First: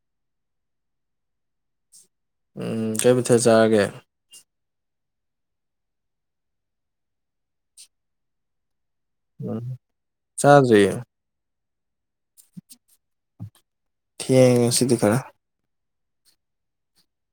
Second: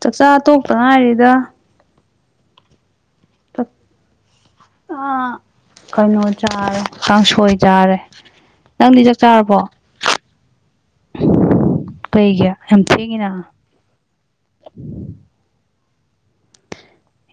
ꯆꯥꯛꯆꯥ ꯇꯣꯛꯇ ꯉꯥꯏꯔꯤꯗ ꯎꯝ ꯀꯩꯕꯨꯊ ꯆꯥꯑꯒꯦ ꯑ ꯀꯩꯅꯣ ꯆꯥꯔꯦ ꯀꯥꯡꯁꯣꯏ ꯆꯥꯔꯦ ꯅꯪꯗꯤ ꯆꯥꯔꯕꯣ ꯎꯝ ꯆꯖ ꯀꯩꯒꯤ ꯌꯥꯝ ꯊꯦꯡꯉꯤꯅ ꯊꯤꯡ ꯁꯤꯗꯤ ꯀꯔ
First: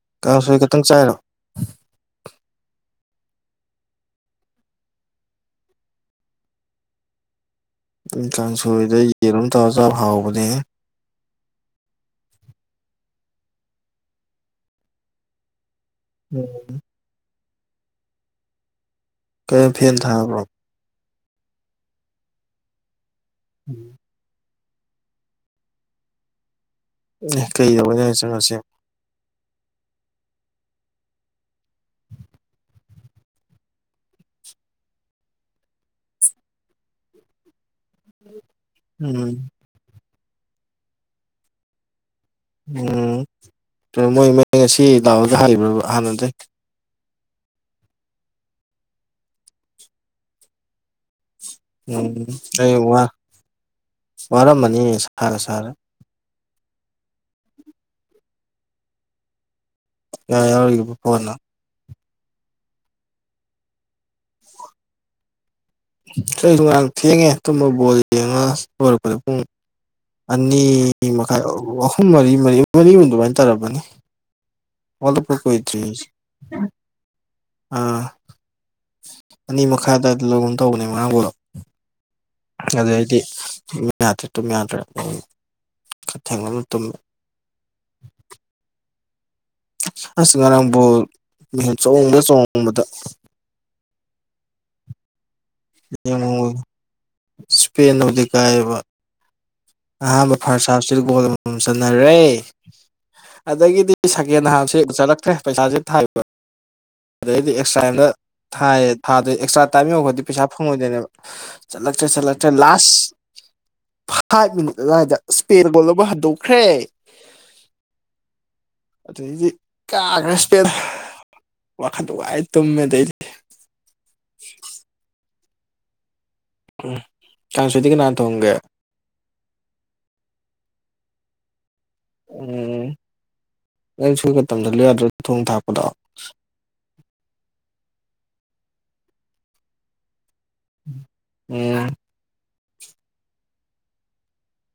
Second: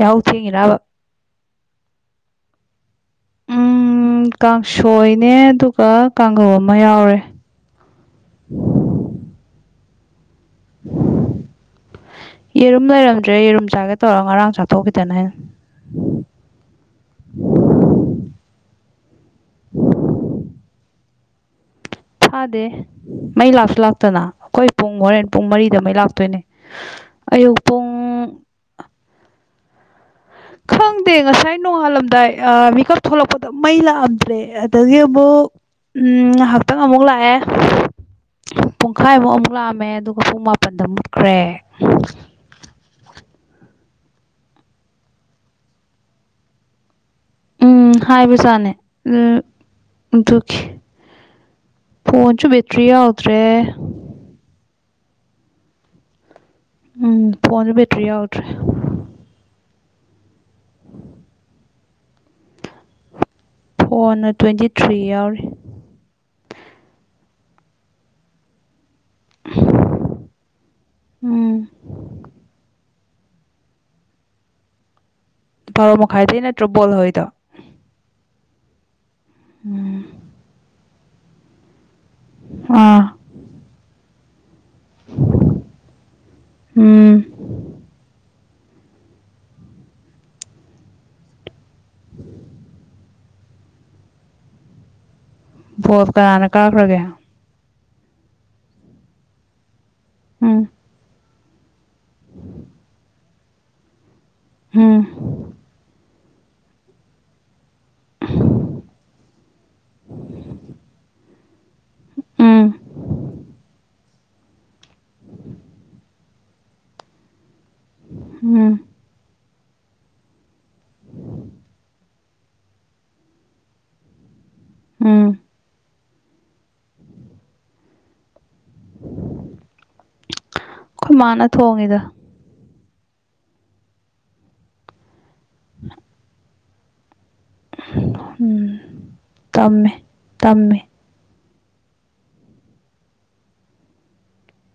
ꯌꯥꯍꯧ ꯀꯥꯡꯁꯣꯏ ꯊꯦꯡꯉꯤꯔꯕ ꯛꯇꯪ ꯆꯥꯏꯔꯣ ꯎꯝ ꯀꯥꯡꯁꯣꯏꯅꯦ ꯑꯗꯨꯒ ꯀꯥꯡꯍꯧ ꯑꯃ ꯌꯥꯎꯔꯦ ꯀꯥꯡꯁꯣꯏꯗ ꯌꯦꯟꯣꯝ ꯇꯧꯔ ꯆꯥꯕ ꯍꯥꯎꯕꯅꯦ ꯌꯦꯔꯨꯝ ꯂꯩꯔꯝꯗ꯭ꯔꯦ ꯌꯦꯔꯨꯝ ꯆꯥꯒꯦ ꯇꯧꯔ ꯉꯔꯥꯡ ꯆꯥꯊꯣꯛꯈꯤꯗꯅ ꯍꯥꯏ ꯎꯝ ꯀꯔꯣꯝ ꯐꯦꯟ ꯊꯥꯕ꯭ꯔꯣ ꯐꯥꯗꯦ ꯃꯩ ꯂꯥꯛꯁꯨ ꯂꯥꯛꯇꯅ ꯑꯩꯈꯣꯏ ꯄꯨꯡ ꯍꯣꯔꯦꯟ ꯄꯨꯡ ꯃꯔꯤꯗ ꯃꯩ ꯂꯥꯛꯇꯣꯏꯅꯦ ꯑꯦ ꯑꯌꯨꯛ ꯄꯨꯡ ꯀꯩꯗꯧꯕꯗꯣ ꯍꯥꯏ ꯆꯪꯉꯁꯤꯦ ꯈꯪꯗꯦ ꯉꯁꯥꯏ ꯅꯣꯡꯉꯥꯜꯂꯝꯗꯥꯏ ꯃꯤꯀꯞ ꯊꯣꯛꯂꯛꯄꯗ ꯃꯩ ꯂꯥꯛꯑꯝꯗ꯭ꯔꯦ ꯑꯗꯒꯤ ꯑꯃꯨꯛ ꯎꯝ ꯉꯥꯏꯍꯥꯛꯇꯪ ꯑꯃꯨꯛ ꯂꯥꯛꯑꯦ ꯄꯨꯡꯈꯥꯏꯃꯨꯛ ꯎꯝ ꯑꯃꯨꯛ ꯂꯥꯛꯑꯝꯃꯦ ꯑꯗꯨꯒ ꯄꯨꯡ ꯃꯥꯄꯟꯗ ꯃꯨꯠꯈ꯭ꯔꯦ ꯎꯝ ꯃꯣꯏ ꯃ ꯉꯁꯤ ꯂꯥꯛꯑꯣꯗ ꯍꯥꯏꯕ꯭ꯔꯕ ꯍꯥꯟꯅꯗꯒꯤ ꯎꯝ ꯍꯥꯏꯕꯖꯥꯅꯦ ꯑꯗꯨ ꯑꯗꯨꯈꯤ ꯎꯝ ꯐꯣꯟꯣꯟꯁꯨ ꯦꯇꯔꯤ ꯌꯥꯎꯗ꯭ꯔꯦ ꯋꯥꯔꯝꯕꯅꯤ ꯁꯥꯔꯦ ꯁꯥꯔꯦ ꯎꯝ ꯐꯣꯟꯁ‌ꯦ‌ ꯕ‌ꯦꯇꯔꯤ ꯌꯥꯎ ꯀꯌꯥ ꯌꯥꯎꯔꯤꯒ‌ꯦꯕ ꯐꯣꯟꯅ ꯐꯣꯟꯅ ꯇꯨꯋꯦꯟꯇꯤ ꯊ꯭ꯔꯤ ꯌꯥꯎꯔꯤ ꯑꯩꯁꯨ ꯉꯔꯥꯡ ꯊꯦꯡꯉꯦ ꯇꯨꯝꯕ ꯕ‌ꯣꯜ ꯌꯦꯜꯉꯒ ꯂꯣꯏꯔꯛꯄꯗ ꯄꯨꯡ ꯑꯅꯤ ꯃꯈꯥꯏ ꯎꯝ ꯑꯍꯨꯝ ꯃꯔꯤ ꯃꯔꯤ ꯃꯔꯤꯃꯨꯝ ꯑꯗꯨꯃꯥꯏꯅ ꯇꯧꯔꯝꯃꯅꯤ ꯑ‌ꯣꯜꯂꯛꯄ ꯀꯨꯏꯗꯔꯤ ꯕꯥꯔꯣ ꯑꯩꯁꯨ ꯃꯈꯥꯏꯗꯩ ꯅꯠꯇ꯭ꯔꯣ ꯕꯣꯜ ꯍꯧꯔꯤꯗꯣ ꯑꯥ ꯑꯅꯤ ꯎꯝ ꯃꯈꯥꯗ ꯂꯒꯨꯝ ꯇꯧꯕꯅꯦ ꯃꯥꯡꯕꯨꯔꯣ ꯑꯗꯨꯗ ꯑꯥ ꯑꯩꯗꯤ ꯇꯨꯝ ꯌꯥꯗ꯭ꯔꯦ ꯇꯨꯝ ꯌꯥꯗ꯭ꯔꯦ ꯈ ꯊꯪꯅꯅ ꯇꯨꯝꯃꯦ ꯎꯝ ꯑꯁ ꯉꯔꯥꯡꯕꯨ ꯃꯤꯨ ꯆꯣꯡꯗ ꯆꯣꯡꯕꯗ ꯕꯣꯜ ꯌꯦ ꯀꯅꯥꯅ ꯀꯥꯈ꯭ꯔꯒꯦ ꯏꯁꯄꯦꯟꯕꯨꯗꯤ ꯀꯥꯏꯕ ꯑꯍꯥꯟꯕ ꯎꯝ ꯐꯥꯔꯁꯞꯁꯤꯒꯣꯜ ꯑꯃꯃꯝ ꯆꯠꯟꯅꯔꯦ ꯑꯗꯒꯤꯗꯤ ꯑꯩ ꯁꯀꯦꯟ ꯍꯥꯞꯁꯦ ꯎꯝ ꯎꯠꯂꯛꯇ꯭ꯔꯦ ꯄꯩꯁꯥꯁꯦ ꯊꯥꯏ ꯑꯗꯩꯗꯤ ꯑꯦꯛꯁꯇ꯭ꯔꯥꯗ ꯊꯥꯏꯌꯦ ꯊꯥꯗ ꯑꯦꯛꯁꯇ꯭ꯔꯥ ꯇꯥꯏꯝ ꯌꯧꯔꯈ꯭ꯔꯗꯤ ꯄꯩꯁꯥ ꯐꯪꯉꯣꯏꯗꯣꯏꯅꯦꯕ ꯆꯠꯂꯛꯇꯔ‌ꯦ ꯆꯠꯂꯛꯇꯔ‌ꯦ ꯎꯝ ꯂꯥꯁ ꯐꯥ ꯐꯥꯏꯚ ꯃꯤꯅꯤꯠ ꯑꯗꯨꯋꯥꯏꯗ ꯏꯁꯄꯦꯟꯅ ꯕ‌ꯣꯜ ꯑꯃ ꯍꯟꯗꯣꯛꯈ꯭ꯔꯦ ꯎꯝ ꯑꯗꯨꯗꯩꯗꯤ ꯀꯥꯈ꯭ꯔ‌ꯦ ꯏꯁꯄꯦꯟꯅ ꯋꯥꯈꯟ ꯅꯨꯡꯉꯥꯏꯅ ꯇꯨꯝꯃꯦ‌ ꯑꯗꯩꯗꯤ [unintelligible] ꯎꯝ ꯎꯝ ꯀꯥꯡꯁ‌ꯣꯏꯗꯤ ꯀꯅꯥ ꯊꯣꯡꯒꯦ ꯑꯩꯈꯣꯏ ꯃꯥꯅ ꯊꯣꯡꯉꯤꯗ ꯎꯝ ꯅꯪꯁꯨ ꯈꯔ ꯇꯝꯁꯟꯂꯨ ꯌꯥꯗ꯭ꯔ‌ꯣ ꯊꯣꯡ ꯊꯥꯛꯄꯗꯣ ꯎꯝ ꯇꯝꯃꯦ ꯇꯝꯃꯦ ꯎꯝ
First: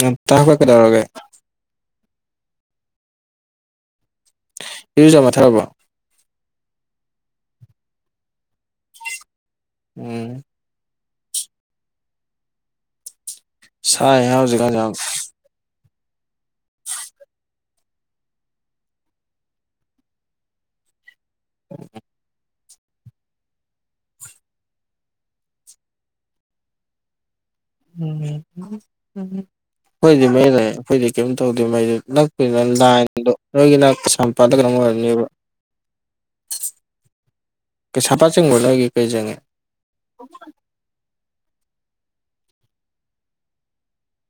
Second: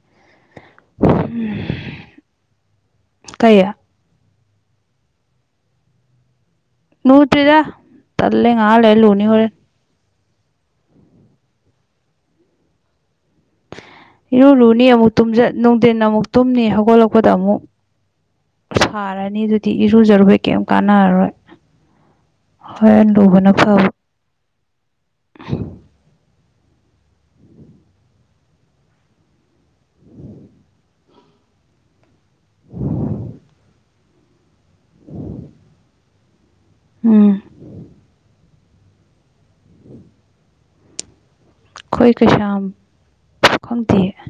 ꯌꯥꯝ ꯇꯥꯡꯅ ꯀꯩꯗꯧꯔꯒꯦ ꯎꯝ ꯀꯩ ꯏꯔꯨꯖꯥ ꯃꯥꯏꯊꯥꯔꯕꯣ ꯂꯨꯗꯔꯤꯗ ꯇꯜꯂꯦ ꯉꯥꯏꯍꯥꯛ ꯂꯩꯔ ꯂꯨꯅꯤ ꯍ‌ꯣꯏꯔ‌ꯦꯟ ꯎꯝ ꯁꯥꯏꯍꯦ ꯏꯔꯨ ꯍꯧꯖꯤꯛꯀꯥꯟꯁꯦ ꯂꯨꯅꯤ ꯌꯥꯝ ꯑꯃꯨꯛ ꯇꯨꯝꯁꯟ ꯅꯨꯡꯊꯤꯟ ꯑꯃꯨꯛ ꯇꯨꯝꯅꯤ ꯍꯧꯒꯠꯂꯛꯄꯗ ꯑꯃꯨꯛ ꯁꯥꯔꯅꯤ ꯑꯗꯨꯗꯤ ꯏꯔꯨꯖꯔꯨꯕꯩ ꯀꯩꯝ ꯀꯥꯟꯅꯔꯔꯣꯏ [unintelligible] ꯍꯣꯏꯔ‌ꯦꯟ ꯂꯨꯕꯅ ꯐꯕ ꯎꯝ ꯑꯩꯈꯣꯏꯗꯤ ꯃꯩ ꯂꯥꯛꯑꯦ ꯑꯩꯈꯣꯏꯗꯤ ꯀꯩꯝ ꯇꯧꯗꯦ ꯃꯩꯗ‌ꯣ ꯅꯛꯄꯅꯤꯅ ꯂꯥꯏꯟꯗꯣ ꯅꯣꯏꯒꯤꯅ [unintelligible] [unintelligible] ꯎꯝ ꯀꯩꯁꯥꯝꯄꯥꯠ ꯆꯤꯡꯕꯔ‌ꯣ ꯅ‌ꯣꯏꯒꯤ ꯀꯩ ꯆꯤꯡꯉꯤ ꯑꯩꯈꯣꯏ ꯀꯩꯁꯥꯝ ꯈꯪꯗꯤꯌ‌ꯦ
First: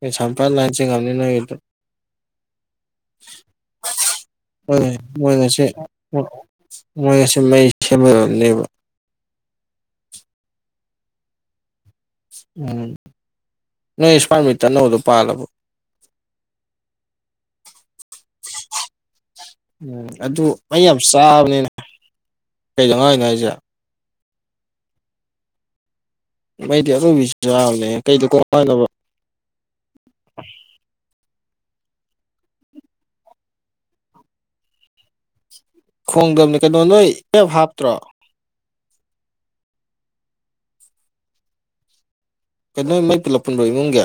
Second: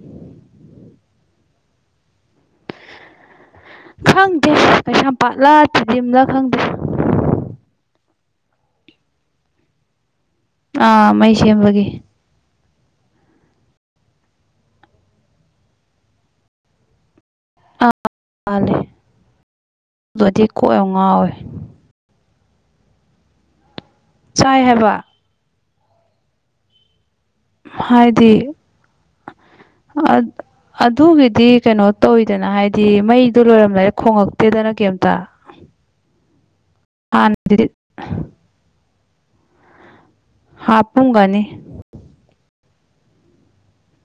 ꯀꯩꯁꯥꯝꯄꯥꯠ ꯂꯥꯟ ꯆꯤꯡꯉꯝꯅꯤ ꯅꯣꯏꯒꯤꯗꯣ ꯈꯪꯗꯦ ꯃꯣꯏ ꯀꯩꯁꯥꯝꯄꯥꯠꯂ‌ ꯊꯤꯗꯤꯝꯂ ꯈꯪꯗꯦ ꯃꯣꯏꯒꯤꯁꯨ ꯃꯩ ꯁꯦꯝꯒꯗꯕꯅꯦꯕ ꯑꯥ ꯃꯩ ꯁꯦꯝꯕꯒꯤ ꯎꯝ ꯅꯣꯏ ꯁꯋꯥꯏ ꯃꯤꯇꯔ ꯑꯅꯧꯕꯗꯨ ꯄꯥꯜꯂꯕ‌ꯣ ꯄꯥꯟꯗ‌ꯦ ꯎꯝ ꯑꯗꯨ ꯑꯩ ꯌꯥꯝ ꯉꯥꯎꯋꯦ ꯆꯥꯕꯅꯤꯅ ꯀꯩꯗꯧꯉꯥꯏꯅꯣ ꯍꯥꯏꯁꯦ ꯆꯥꯏ ꯍꯥꯏꯕ ꯃꯩꯗꯤ ꯑꯔꯣꯢꯕꯤ ꯆꯥꯕꯅꯤ ꯀꯩꯗ ꯀꯣꯛ ꯉꯥꯎꯔꯤꯅꯣꯕ ꯑꯗ ꯑꯗꯨꯒꯤꯗꯤ ꯀꯩꯅꯣ ꯇꯧꯋꯤꯗꯅ ꯍꯥꯏꯗꯤ ꯃꯩꯗꯣ ꯂꯣꯏꯔꯝꯗꯥꯢꯗ ꯈꯣꯡꯉꯛꯇꯦꯗꯅ ꯀꯩꯝꯇ ꯈꯣꯡꯗꯕꯅꯦ ꯀꯩꯅꯣ ꯅꯣꯏ ꯏꯞ ꯍꯥꯟꯅꯗꯤ ꯍꯥꯞꯇ꯭ꯔꯣ ꯍꯥꯞꯄꯥꯝꯒꯅꯤ ꯀꯩꯅꯣ ꯃꯩ ꯄꯨꯂꯞ ꯄꯨꯟꯕꯔꯣ ꯏꯃꯨꯡꯒꯤ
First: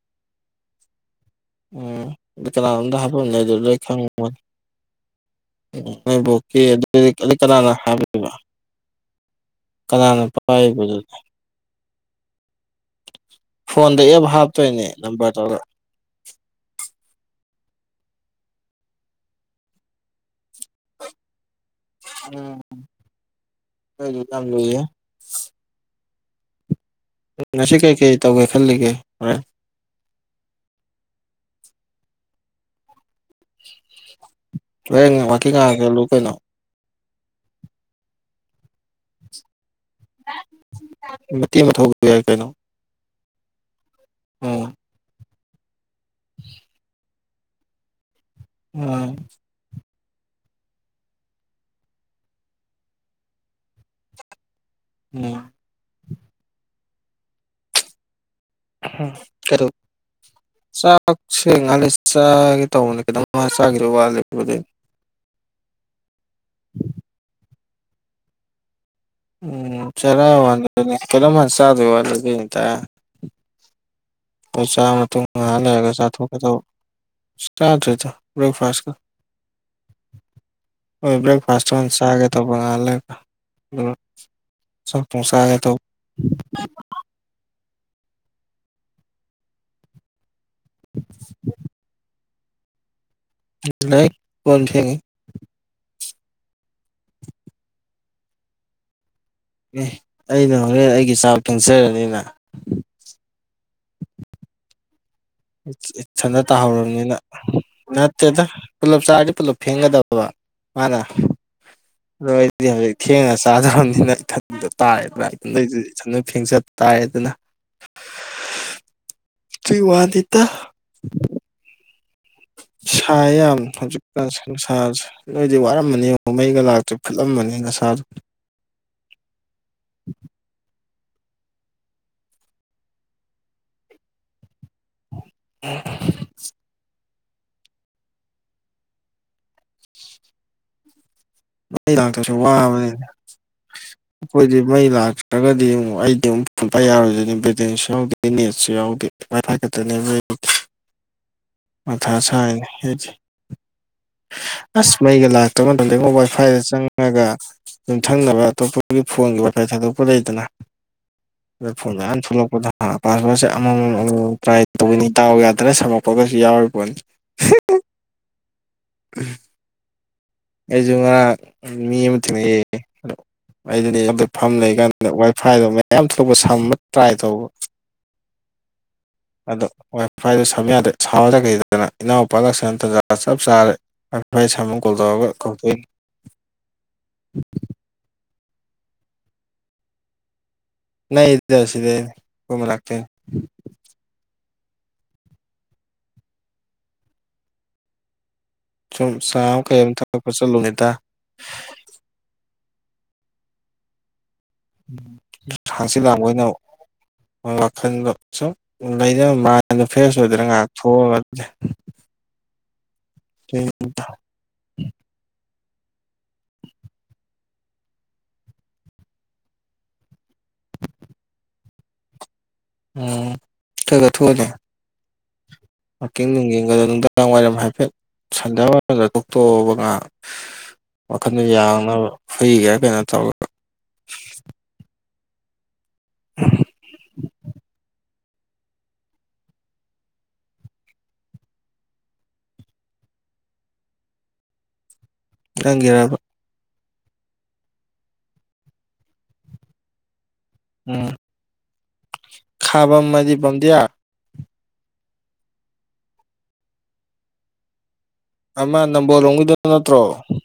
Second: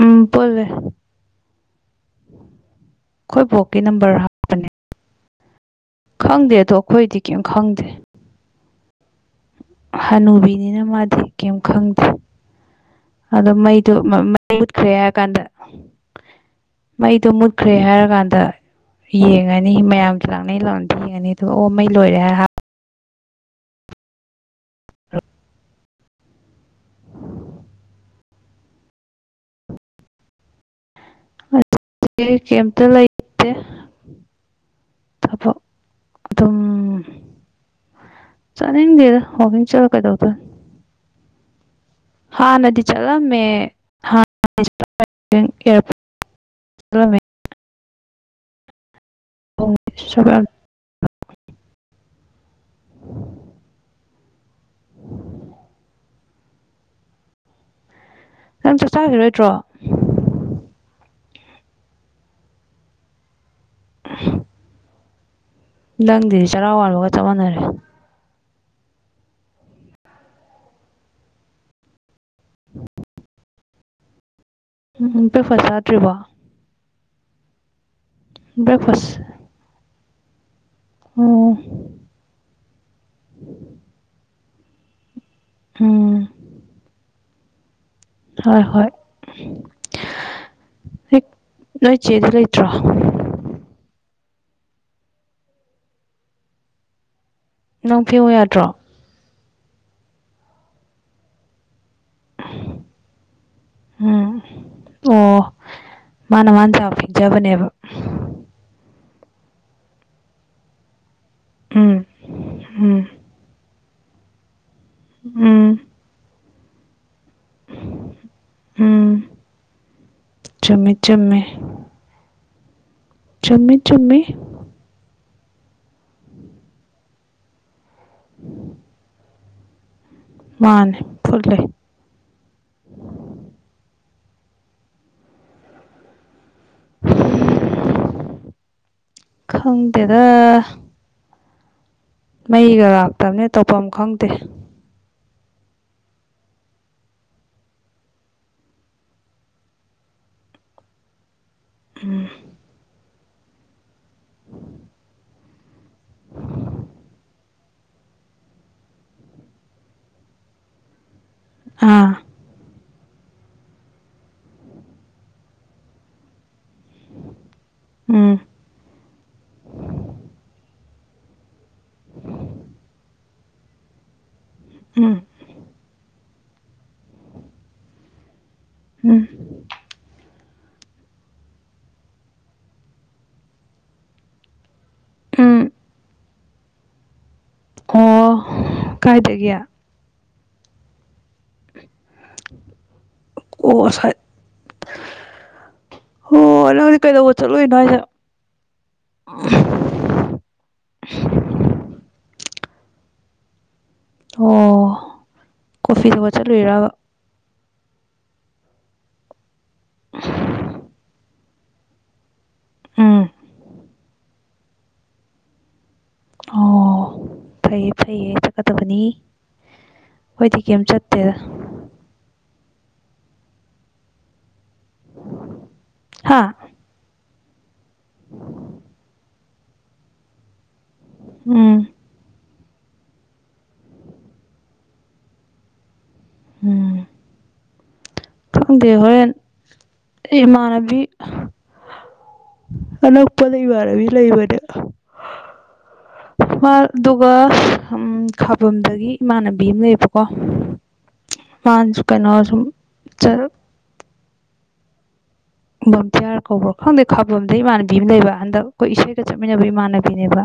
ꯎꯝ ꯄꯨꯜꯂꯦ ꯎꯝ ꯑꯩꯈꯣꯏ [unintelligible] ꯕꯣꯛꯀꯤ ꯅꯝꯕꯔ ꯍꯥꯞꯄꯅꯦ ꯈꯪꯗꯦ ꯅꯣꯏꯕꯨꯛꯀꯤ ꯑꯗꯣ ꯑꯗꯨꯗꯤ ꯑꯩꯈꯣꯏꯗꯤ ꯑꯗꯨꯗꯤ ꯀꯩꯝ ꯀꯅꯥꯅ ꯈꯪꯗꯦ ꯍꯥꯜꯂꯤꯕ ꯍꯅꯨꯕꯤꯅꯤꯅ ꯃꯥꯗꯤ ꯀꯩꯝ ꯈꯪꯗꯦ ꯑꯗꯣ ꯃꯩꯗꯨ ꯐꯣꯟꯗ ꯃ ꯑꯦꯞ ꯃꯩ ꯍꯥꯞꯇꯣꯏꯅꯦ ꯃꯨꯠꯈ꯭ꯔꯦ ꯍꯥꯏꯔ ꯅꯝꯕꯔ ꯀꯥꯟꯗ ꯇꯧꯔꯒ ꯃꯩꯗꯣ ꯃꯨꯠꯈ꯭ꯔꯦ ꯍꯥꯏꯔ ꯀꯥꯟꯗ ꯌꯦꯡꯉꯅꯤ ꯃꯌꯥꯝꯒꯤ ꯂꯥꯛꯅꯩ ꯂꯥꯛꯅꯗ‌ꯦ ꯌꯦꯡꯉꯅꯤ ꯑꯗꯨꯒ ꯑꯣ ꯃꯩ ꯂꯣꯏꯔꯦ ꯍꯥꯏꯔ ꯍꯤꯞ ꯑꯩꯒꯤ ꯌꯥꯝ ꯂꯨꯏꯌ‌ꯦ ꯉꯁꯤ ꯀꯩꯀꯩ ꯇꯧꯒꯦ ꯈꯜꯂꯤꯒꯦ ꯍꯣꯔꯦꯟ ꯍ‌ꯣꯏ ꯔꯤꯂꯤꯞ ꯀ‌ꯦꯝꯗ ꯂꯩ ꯂꯩꯇꯦ ꯍꯣꯔꯦꯟ ꯇꯥꯕꯣ ꯋꯥꯀꯤꯡ ꯉꯥꯏꯍꯥꯛ ꯆꯠꯂꯨ ꯀꯩꯅꯣ ꯑꯗꯨꯝ ꯆꯠꯅꯤꯡꯗꯦꯗ ꯋꯥꯛꯀꯤꯛ ꯆꯠꯂ ꯀꯩꯗꯧꯗꯨꯢꯅꯣ ꯃꯤ ꯃ ꯍ [inaudible] ꯍꯥ ꯅꯗꯤ ꯆꯂ ꯃꯄ ꯎꯝ [inaudible] [unintelligible] ꯎꯝ ꯁꯕ [inaudible] ꯎꯝ ꯅꯪ ꯆꯥꯛ ꯆꯥꯈꯤꯔꯣꯏꯗ꯭ꯔꯣ ꯀꯩꯅꯣ ꯆꯥꯛꯁꯦ ꯉꯥꯛ ꯂꯩꯔ ꯆꯥꯒꯦ ꯇꯧꯕ ꯃꯥ ꯆꯈꯤꯔꯣꯏ ꯋꯥꯠꯂꯤ ꯑꯗꯨꯗꯤ ꯅꯪꯗꯤ ꯆꯔꯥ ꯋꯥꯟꯕꯒ ꯆꯞ ꯃꯥꯟꯅꯔꯦ ꯎꯝ ꯆꯂꯣ ꯋꯥ ꯀꯂꯣ ꯃꯟꯁꯗꯜꯗꯤ [inaudible] ꯏꯇꯥ ꯆꯔ ꯃꯇꯨꯡ ꯎꯝ ꯉꯥꯏꯍꯥꯛ ꯕ꯭ꯔꯦꯛꯐꯥꯁ ꯂꯩꯔꯒ ꯆꯥꯗ꯭ꯔꯤꯕꯣ ꯆꯥꯊꯣꯛꯀꯦ ꯇꯧꯕ ꯆꯥꯗ꯭ꯔꯤꯗ ꯕ꯭ꯔꯦꯛꯐꯥꯁꯀ ꯕꯦꯛꯐꯥꯁ ꯎꯝ ꯕ꯭ꯔꯦꯛꯐꯥꯁ ꯇꯨ ꯍꯥꯟꯅ ꯆꯒꯦ ꯇꯧꯕ ꯉꯛ ꯂꯩꯔꯒ ꯄꯨꯡꯁꯥꯒꯦꯗ [inaudible] ꯎꯝ ꯍꯣꯏ ꯍꯣꯏ ꯍ ꯅꯣꯏ ꯏ ꯆꯦꯗ ꯂꯩꯇ꯭ꯔꯣ ꯂꯩ ꯀꯣꯟ ꯐꯦꯟꯉꯤ ꯅꯪ ꯐꯦꯟꯎꯨ ꯌꯥꯗ꯭ꯔꯣ ꯑꯦ ꯑꯩꯅ ꯍꯣꯔꯦꯟ ꯑꯩꯒꯤ ꯆꯥ ꯐꯦꯟꯖꯔꯅꯤꯗꯅ ꯎꯝ ꯑꯣ ꯢꯊꯥꯟꯇ ꯃꯥꯅ ꯃꯥꯅ ꯆꯥꯕ ꯇꯍꯧꯔꯕꯅꯤꯅ ꯐꯦꯡꯖꯕꯅꯦꯕ ꯅꯠꯇꯦꯗ ꯄꯨꯜꯂꯞ ꯆꯥꯔꯗꯤ ꯄꯨꯜꯂꯞ ꯐꯦꯡꯒꯗꯕ ꯃꯥꯅ ꯎꯝ ꯅꯣꯏꯗꯤ ꯍꯧꯖꯤꯛ ꯎꯝ ꯊꯦꯡꯅ ꯆꯥꯗꯧꯔꯕꯅꯤꯅ ꯊꯟꯗ ꯇꯥꯔꯦꯗꯅ ꯎꯝ ꯢꯊꯥꯟ ꯐꯦꯡꯖ ꯇꯥꯔꯦꯗꯅ ꯑꯗꯨꯢ ꯋꯥꯅꯤꯗ ꯆꯨꯝꯃꯦ ꯆꯨꯝꯃꯦ ꯁꯥꯢ ꯌꯥꯝ ꯆꯨꯝꯃꯤ ꯍꯧꯖꯤꯛꯀꯥꯟꯁꯦ ꯁꯥꯗꯕꯦ ꯅꯣꯏꯗꯤ ꯋꯥꯔꯝꯃꯅꯤ ꯃꯩꯒ ꯂꯥꯛꯇꯔꯦ ꯐꯨꯠꯂꯝꯃꯅꯤ ꯅꯁꯥꯁꯨ ꯃꯥꯅꯦ ꯐꯨꯠꯂꯦ ꯑ [inaudible] ꯈꯪꯗꯦꯗ ꯑꯩ ꯂꯥꯛꯇꯁꯨ ꯃꯩꯒ ꯋꯥꯕꯅꯤꯅ ꯂꯥꯛꯇꯕꯅꯦ ꯇꯧꯐꯝ ꯈꯪꯗꯦ ꯑꯩꯈꯣꯏꯗꯤ ꯃꯩ ꯂꯥꯛꯇ꯭ꯔꯒꯗꯤ ꯑꯃꯨꯛ ꯑꯩꯗꯤ ꯑꯃꯨꯛ ꯐꯣꯟꯇ ꯌꯥꯔꯣꯏꯁꯤꯅꯦ ꯕꯦꯇꯦꯟꯁꯨ ꯌꯥꯎꯗꯦ ꯅꯦꯠꯁꯨ ꯌꯥꯎꯗꯦ ꯃꯊ ꯀꯦꯇ ꯅꯕ [unintelligible] ꯃꯊꯥ ꯎꯝ ꯁꯥꯏꯅ ꯍꯥꯏꯗꯤ ꯑꯁ ꯃꯩꯒ ꯂꯥꯛꯇꯕꯅ ꯇꯝꯗꯩ ꯃꯣꯕꯥꯏꯜ ꯁꯐꯥꯏꯗ ꯆꯪꯉꯒ ꯌꯨꯝꯊꯪꯅꯕ ꯑꯇꯣꯞꯄꯒꯤ ꯐꯣꯟꯒꯤ ꯋꯥꯏꯐꯥꯏ ꯊꯥꯗꯣꯛꯄ ꯂꯩꯗꯅ ꯐꯣꯟ ꯑꯥ ꯊꯂꯄꯣꯊ ꯄꯥꯁꯄꯣꯔꯠꯁꯦ ꯑꯃꯃꯝ ꯇ꯭ꯔꯥꯏ ꯇꯧꯕꯅꯤ ꯇꯗꯥꯎ ꯌꯥꯗꯅ ꯁꯝꯃꯛꯄꯒꯁꯨ ꯌꯥꯎꯔꯤꯕꯣꯠꯅꯤ ꯎꯝ ꯎꯝ ꯑꯩꯁꯨ ꯉꯔꯥꯡ ꯃꯤ ꯑꯃ ꯊꯛꯅꯩꯌꯦ ꯑꯗꯣ ꯑꯩ ꯑꯗꯨ ꯐꯝ ꯂꯩ ꯀꯥꯟꯗ ꯎꯝ ꯋꯥꯏ ꯐꯥꯏꯗꯣ ꯃꯌꯥꯝ ꯊꯣꯛꯂꯛꯄ ꯁꯝꯕ ꯇ꯭ꯔꯥꯏ ꯇꯧꯕ ꯎꯝ ꯑꯗꯣ ꯋꯥꯢ ꯐꯥꯏꯗꯣ ꯁꯝ ꯌꯥꯗ꯭ꯔꯦ ꯁꯥꯎꯔ ꯆꯠꯒꯔꯦ ꯏꯅꯥꯎꯄꯥꯒ ꯁ [inaudible] ꯇꯟꯖꯥ ꯆꯞ ꯆꯥꯔꯦ ꯑꯣꯏ ꯁꯃꯨ ꯀꯣꯜ ꯇꯧꯑꯒ ꯎꯝ ꯀꯧꯗꯣꯏ [inaudible] ꯑꯣ ꯀꯥꯏꯗꯒꯤ ꯅꯥꯛꯢꯗꯥ ꯌꯥꯝꯅꯥ ꯑꯩꯈꯣꯣ ꯃꯅꯛꯇꯒꯤꯅꯦ ꯑꯣ ꯁꯥꯏ ꯍꯣ ꯅꯪꯗꯤ ꯀꯩꯗꯧꯕ ꯆꯠꯂꯨꯏꯅꯣ ꯍꯥꯏꯁꯦ ꯁꯨꯝ ꯆꯥ ꯑꯃ ꯀꯩ ꯑꯃ ꯊꯛꯄ ꯆꯠꯂꯨꯕꯅꯤꯗ ꯑꯣ ꯍꯥꯡꯖꯤꯛ ꯀꯣꯐꯤ ꯂꯥꯡꯕ ꯊꯛꯄ ꯑꯣꯢꯅ ꯆꯠꯂꯨꯏꯔꯕ ꯋꯥꯈꯜꯗꯣ ꯁꯨꯝ ꯂꯩꯅꯕ ꯃꯜꯗ ꯐ꯭ꯔꯦꯁ ꯑꯣꯏꯗ꯭ꯔꯅ ꯉꯥꯏꯍꯥꯛ ꯊꯣꯛꯑꯒ ꯑꯗꯨꯗꯤ ꯎꯝ ꯊ ꯑꯣ ꯐꯩꯌꯦ ꯐꯩꯌꯦ ꯆꯠꯀꯗꯕꯅꯤ ꯑꯩꯈꯣꯏꯗꯤ ꯀꯩꯝ ꯆꯠꯇꯦꯗ ꯎꯝ ꯊꯣꯏꯒ ꯊꯣ ꯑꯅꯦꯦ ꯋꯥꯥꯛꯀꯤꯡ ꯍꯥ ꯅꯨꯡ ꯌꯦꯡꯒꯗꯣ ꯅꯨꯡꯗꯥꯡ ꯋꯥꯏꯔꯝ ꯍꯥꯏꯐꯦꯠ ꯁꯟꯗ ꯋꯥꯏꯔꯝꯗ ꯇꯣꯑꯕ ꯉ ꯋꯥꯈꯟꯗ ꯎꯝ ꯌꯥꯡꯅꯕ ꯐꯩꯒꯦꯔꯥ ꯀꯩꯅꯣ ꯇꯧꯋꯦ [unintelligible] ꯗ ꯍꯣꯏ ꯏꯃꯅꯕꯤ ꯑꯅ ꯄꯗꯩ ꯋꯥꯔꯦ ꯏꯂꯕꯔꯦ ꯅꯪꯒꯤꯦꯔꯕ ꯑꯗꯨꯒ ꯈꯥꯕꯗꯒꯤ ꯏꯃꯥꯟꯅꯕꯤ ꯑꯃ ꯂꯩꯌꯦꯕꯀꯣ ꯎꯝ ꯋꯥꯁꯨ ꯀꯩꯅꯣꯁꯨꯨꯝ ꯈꯥꯕꯝ ꯆ ꯍꯥꯏꯗꯤ ꯕꯝꯗꯤꯌꯥ ꯕꯣꯟꯇꯤꯌꯥꯔ ꯀꯧꯕ꯭ꯔ ꯈꯪꯗꯦ ꯈꯥꯕꯝꯗꯩ ꯏꯥꯟꯅꯕꯤꯕ ꯑꯃ ꯂꯩꯕ ꯍꯟꯗꯛ ꯑꯃ ꯑꯩꯈꯣꯏ ꯏꯁꯩꯒ ꯅꯝꯕꯣꯜꯂꯣꯝꯒꯤꯗꯣ ꯆꯠꯃꯤꯟꯅꯕ ꯅꯠꯇ꯭ꯔꯣ ꯏꯃꯥꯟꯅꯕꯤꯅꯦꯕ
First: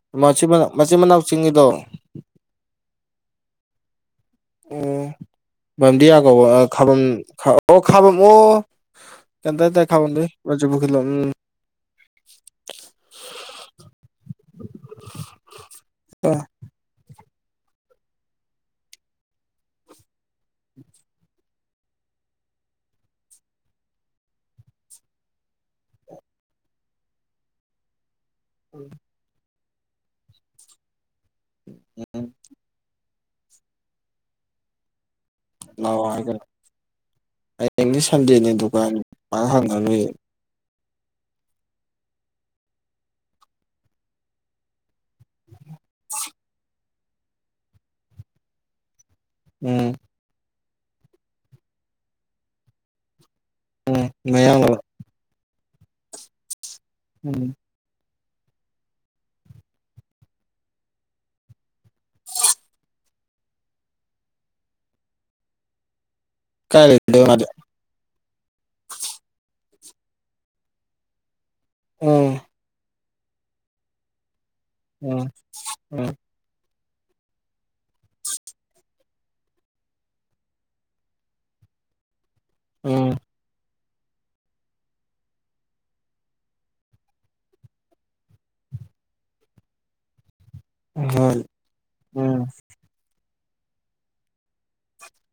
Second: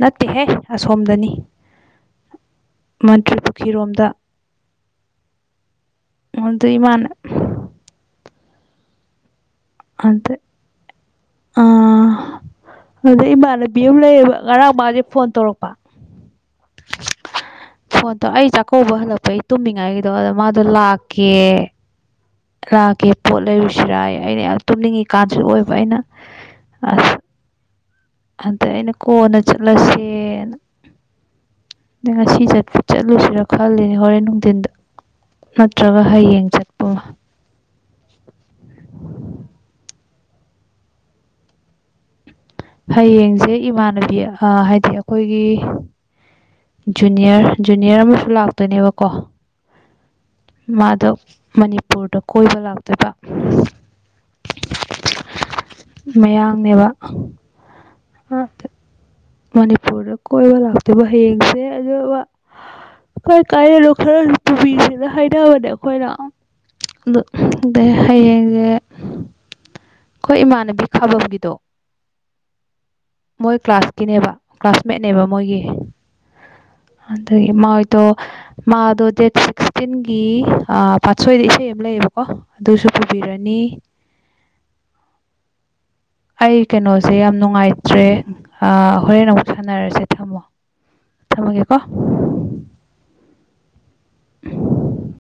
ꯅꯠꯇꯦꯍꯦ ꯃꯆꯤꯟ ꯃꯅꯥꯎ ꯑꯁꯣꯝꯗꯅꯤ ꯆꯤꯡꯒꯤꯗꯣ ꯃꯟꯇ꯭ꯔꯤ ꯄꯨ꯭ꯔꯣꯝꯗ ꯑꯣ ꯃꯔꯝꯗꯤꯌꯥ ꯀꯧꯕ ꯑꯗꯨꯗ ꯈꯥꯕꯝ ꯏꯃꯥꯅ ꯑꯣ ꯈꯕꯝ ꯑꯣ ꯀ ꯇ ꯈꯕ ꯑꯗ ꯅꯖꯕꯨꯈ ꯂꯂꯝ ꯎꯝ ꯑꯗꯩ ꯏꯃꯥꯟꯅꯕꯤ ꯑꯃ ꯂꯩꯌꯦꯕ ꯉꯔꯥꯡ ꯃꯥꯁꯦ ꯐꯣꯟ ꯇꯧꯔꯛꯄ ꯑꯥ ꯐꯣꯟꯗꯣ ꯑꯩ ꯆꯥꯛꯀꯧꯕ ꯍꯜꯂꯛꯄ ꯑꯩ ꯇꯨꯝꯃꯤꯉꯥꯏꯒꯤꯗꯣ ꯑꯗ ꯃꯥꯗꯣ ꯂꯥꯛꯀꯦ ꯂꯥꯛꯒꯦ ꯄꯣꯠ ꯂꯩꯔꯨꯁꯤꯔꯥ ꯑꯩꯅ ꯌꯥꯝ ꯇꯨꯝꯅꯤꯡꯉꯤꯀꯥꯟꯁꯤ ꯑꯣꯏꯕ ꯑꯩꯅ ꯑ ꯑꯗ ꯑꯩꯅ ꯀꯣꯟꯅ ꯆꯠꯂꯁꯦꯅ ꯑꯗ ꯉꯁꯤ ꯆꯠꯄ ꯆꯠꯂꯦ ꯂꯨꯁꯤꯔꯣ ꯈꯜꯂꯤꯅꯦ ꯍꯣꯔꯦꯟ ꯅꯨꯡꯊꯤꯟꯗ ꯅꯠꯇ꯭ꯔꯒ ꯂꯥꯛꯑꯣ ꯍꯥꯏꯒꯅꯤ ꯍꯌꯦꯡ ꯆꯠꯄ ꯑꯃ ꯍꯌꯦꯡꯅꯤ ꯁꯟꯗꯦꯅꯦ ꯗꯨꯀꯥꯟ ꯍꯪꯉ ꯂꯨꯏ ꯍꯌꯦꯡꯁꯦ ꯏꯃꯥꯟꯅꯕꯤ ꯍꯥꯏꯗꯤ ꯑꯩꯈꯣꯏꯒꯤ ꯖꯨꯅꯤꯌꯔ ꯖꯨꯅꯤꯌꯔ ꯑꯃꯁꯨ ꯂꯥꯛꯇꯣꯏꯅꯦꯕꯀꯣ ꯎꯝ ꯃꯥꯗꯣ ꯃꯅꯤꯄꯨꯔꯗ ꯀꯣꯏꯕ ꯂꯥꯛꯇꯕ ꯎꯝ ꯃꯌꯥꯝꯡꯂ ꯃꯌꯥꯝꯡꯅꯦꯕ ꯎꯝ ꯑꯠꯇ ꯃꯅꯤꯄꯨꯔꯗ ꯀꯣꯏꯕ ꯂꯥꯛꯇꯣꯏꯕ ꯍꯌꯦꯡꯁꯦ ꯑꯗꯨꯒ ꯑꯩꯣꯏ ꯀꯥꯏꯔꯣ ꯈꯔ ꯂ ꯄꯨꯕꯤꯁꯤꯅ ꯍꯥꯏꯅꯕꯅꯦ ꯑꯩꯈꯣꯏꯅ ꯑꯣ ꯀꯥꯏ ꯂꯩꯗꯣꯏ ꯃꯥꯗꯤ ꯑꯗꯩ ꯍꯌꯦꯡꯁꯦ ꯑꯩꯈꯣꯏ ꯏꯃꯥꯟꯅꯕꯤ ꯈꯥꯕꯝꯒꯤꯗꯣ ꯎꯝ ꯃꯣꯏ ꯀ꯭ꯂꯥꯁꯀꯤꯅꯦꯕ ꯀ꯭ꯂꯥꯁꯃꯦꯠꯅꯦꯕ ꯎꯝ ꯃꯣꯏꯒꯤ ꯑꯗ ꯏꯃ ꯍꯗꯣ ꯃꯥꯗꯣ ꯗꯦꯠ ꯁꯤꯛꯁꯇꯤꯟꯒꯤ ꯄꯥꯠꯁꯣꯏꯗ ꯏꯁꯩ ꯑꯃ ꯂꯩꯌꯦꯕꯀꯣ ꯀꯣ ꯑꯗꯨꯁꯨ ꯎꯝ ꯄꯨꯕꯤꯔꯅꯤ ꯑꯩ ꯀꯩꯅꯣꯁꯦ ꯌꯥꯝ ꯅꯨꯡꯉꯥꯏꯇ꯭ꯔꯦ ꯍꯣꯔꯦꯟ ꯑꯃꯨꯛ ꯁꯥꯟꯅꯔꯁꯦ ꯊꯝꯃꯣ ꯍ ꯒꯦꯀꯣ [inaudible]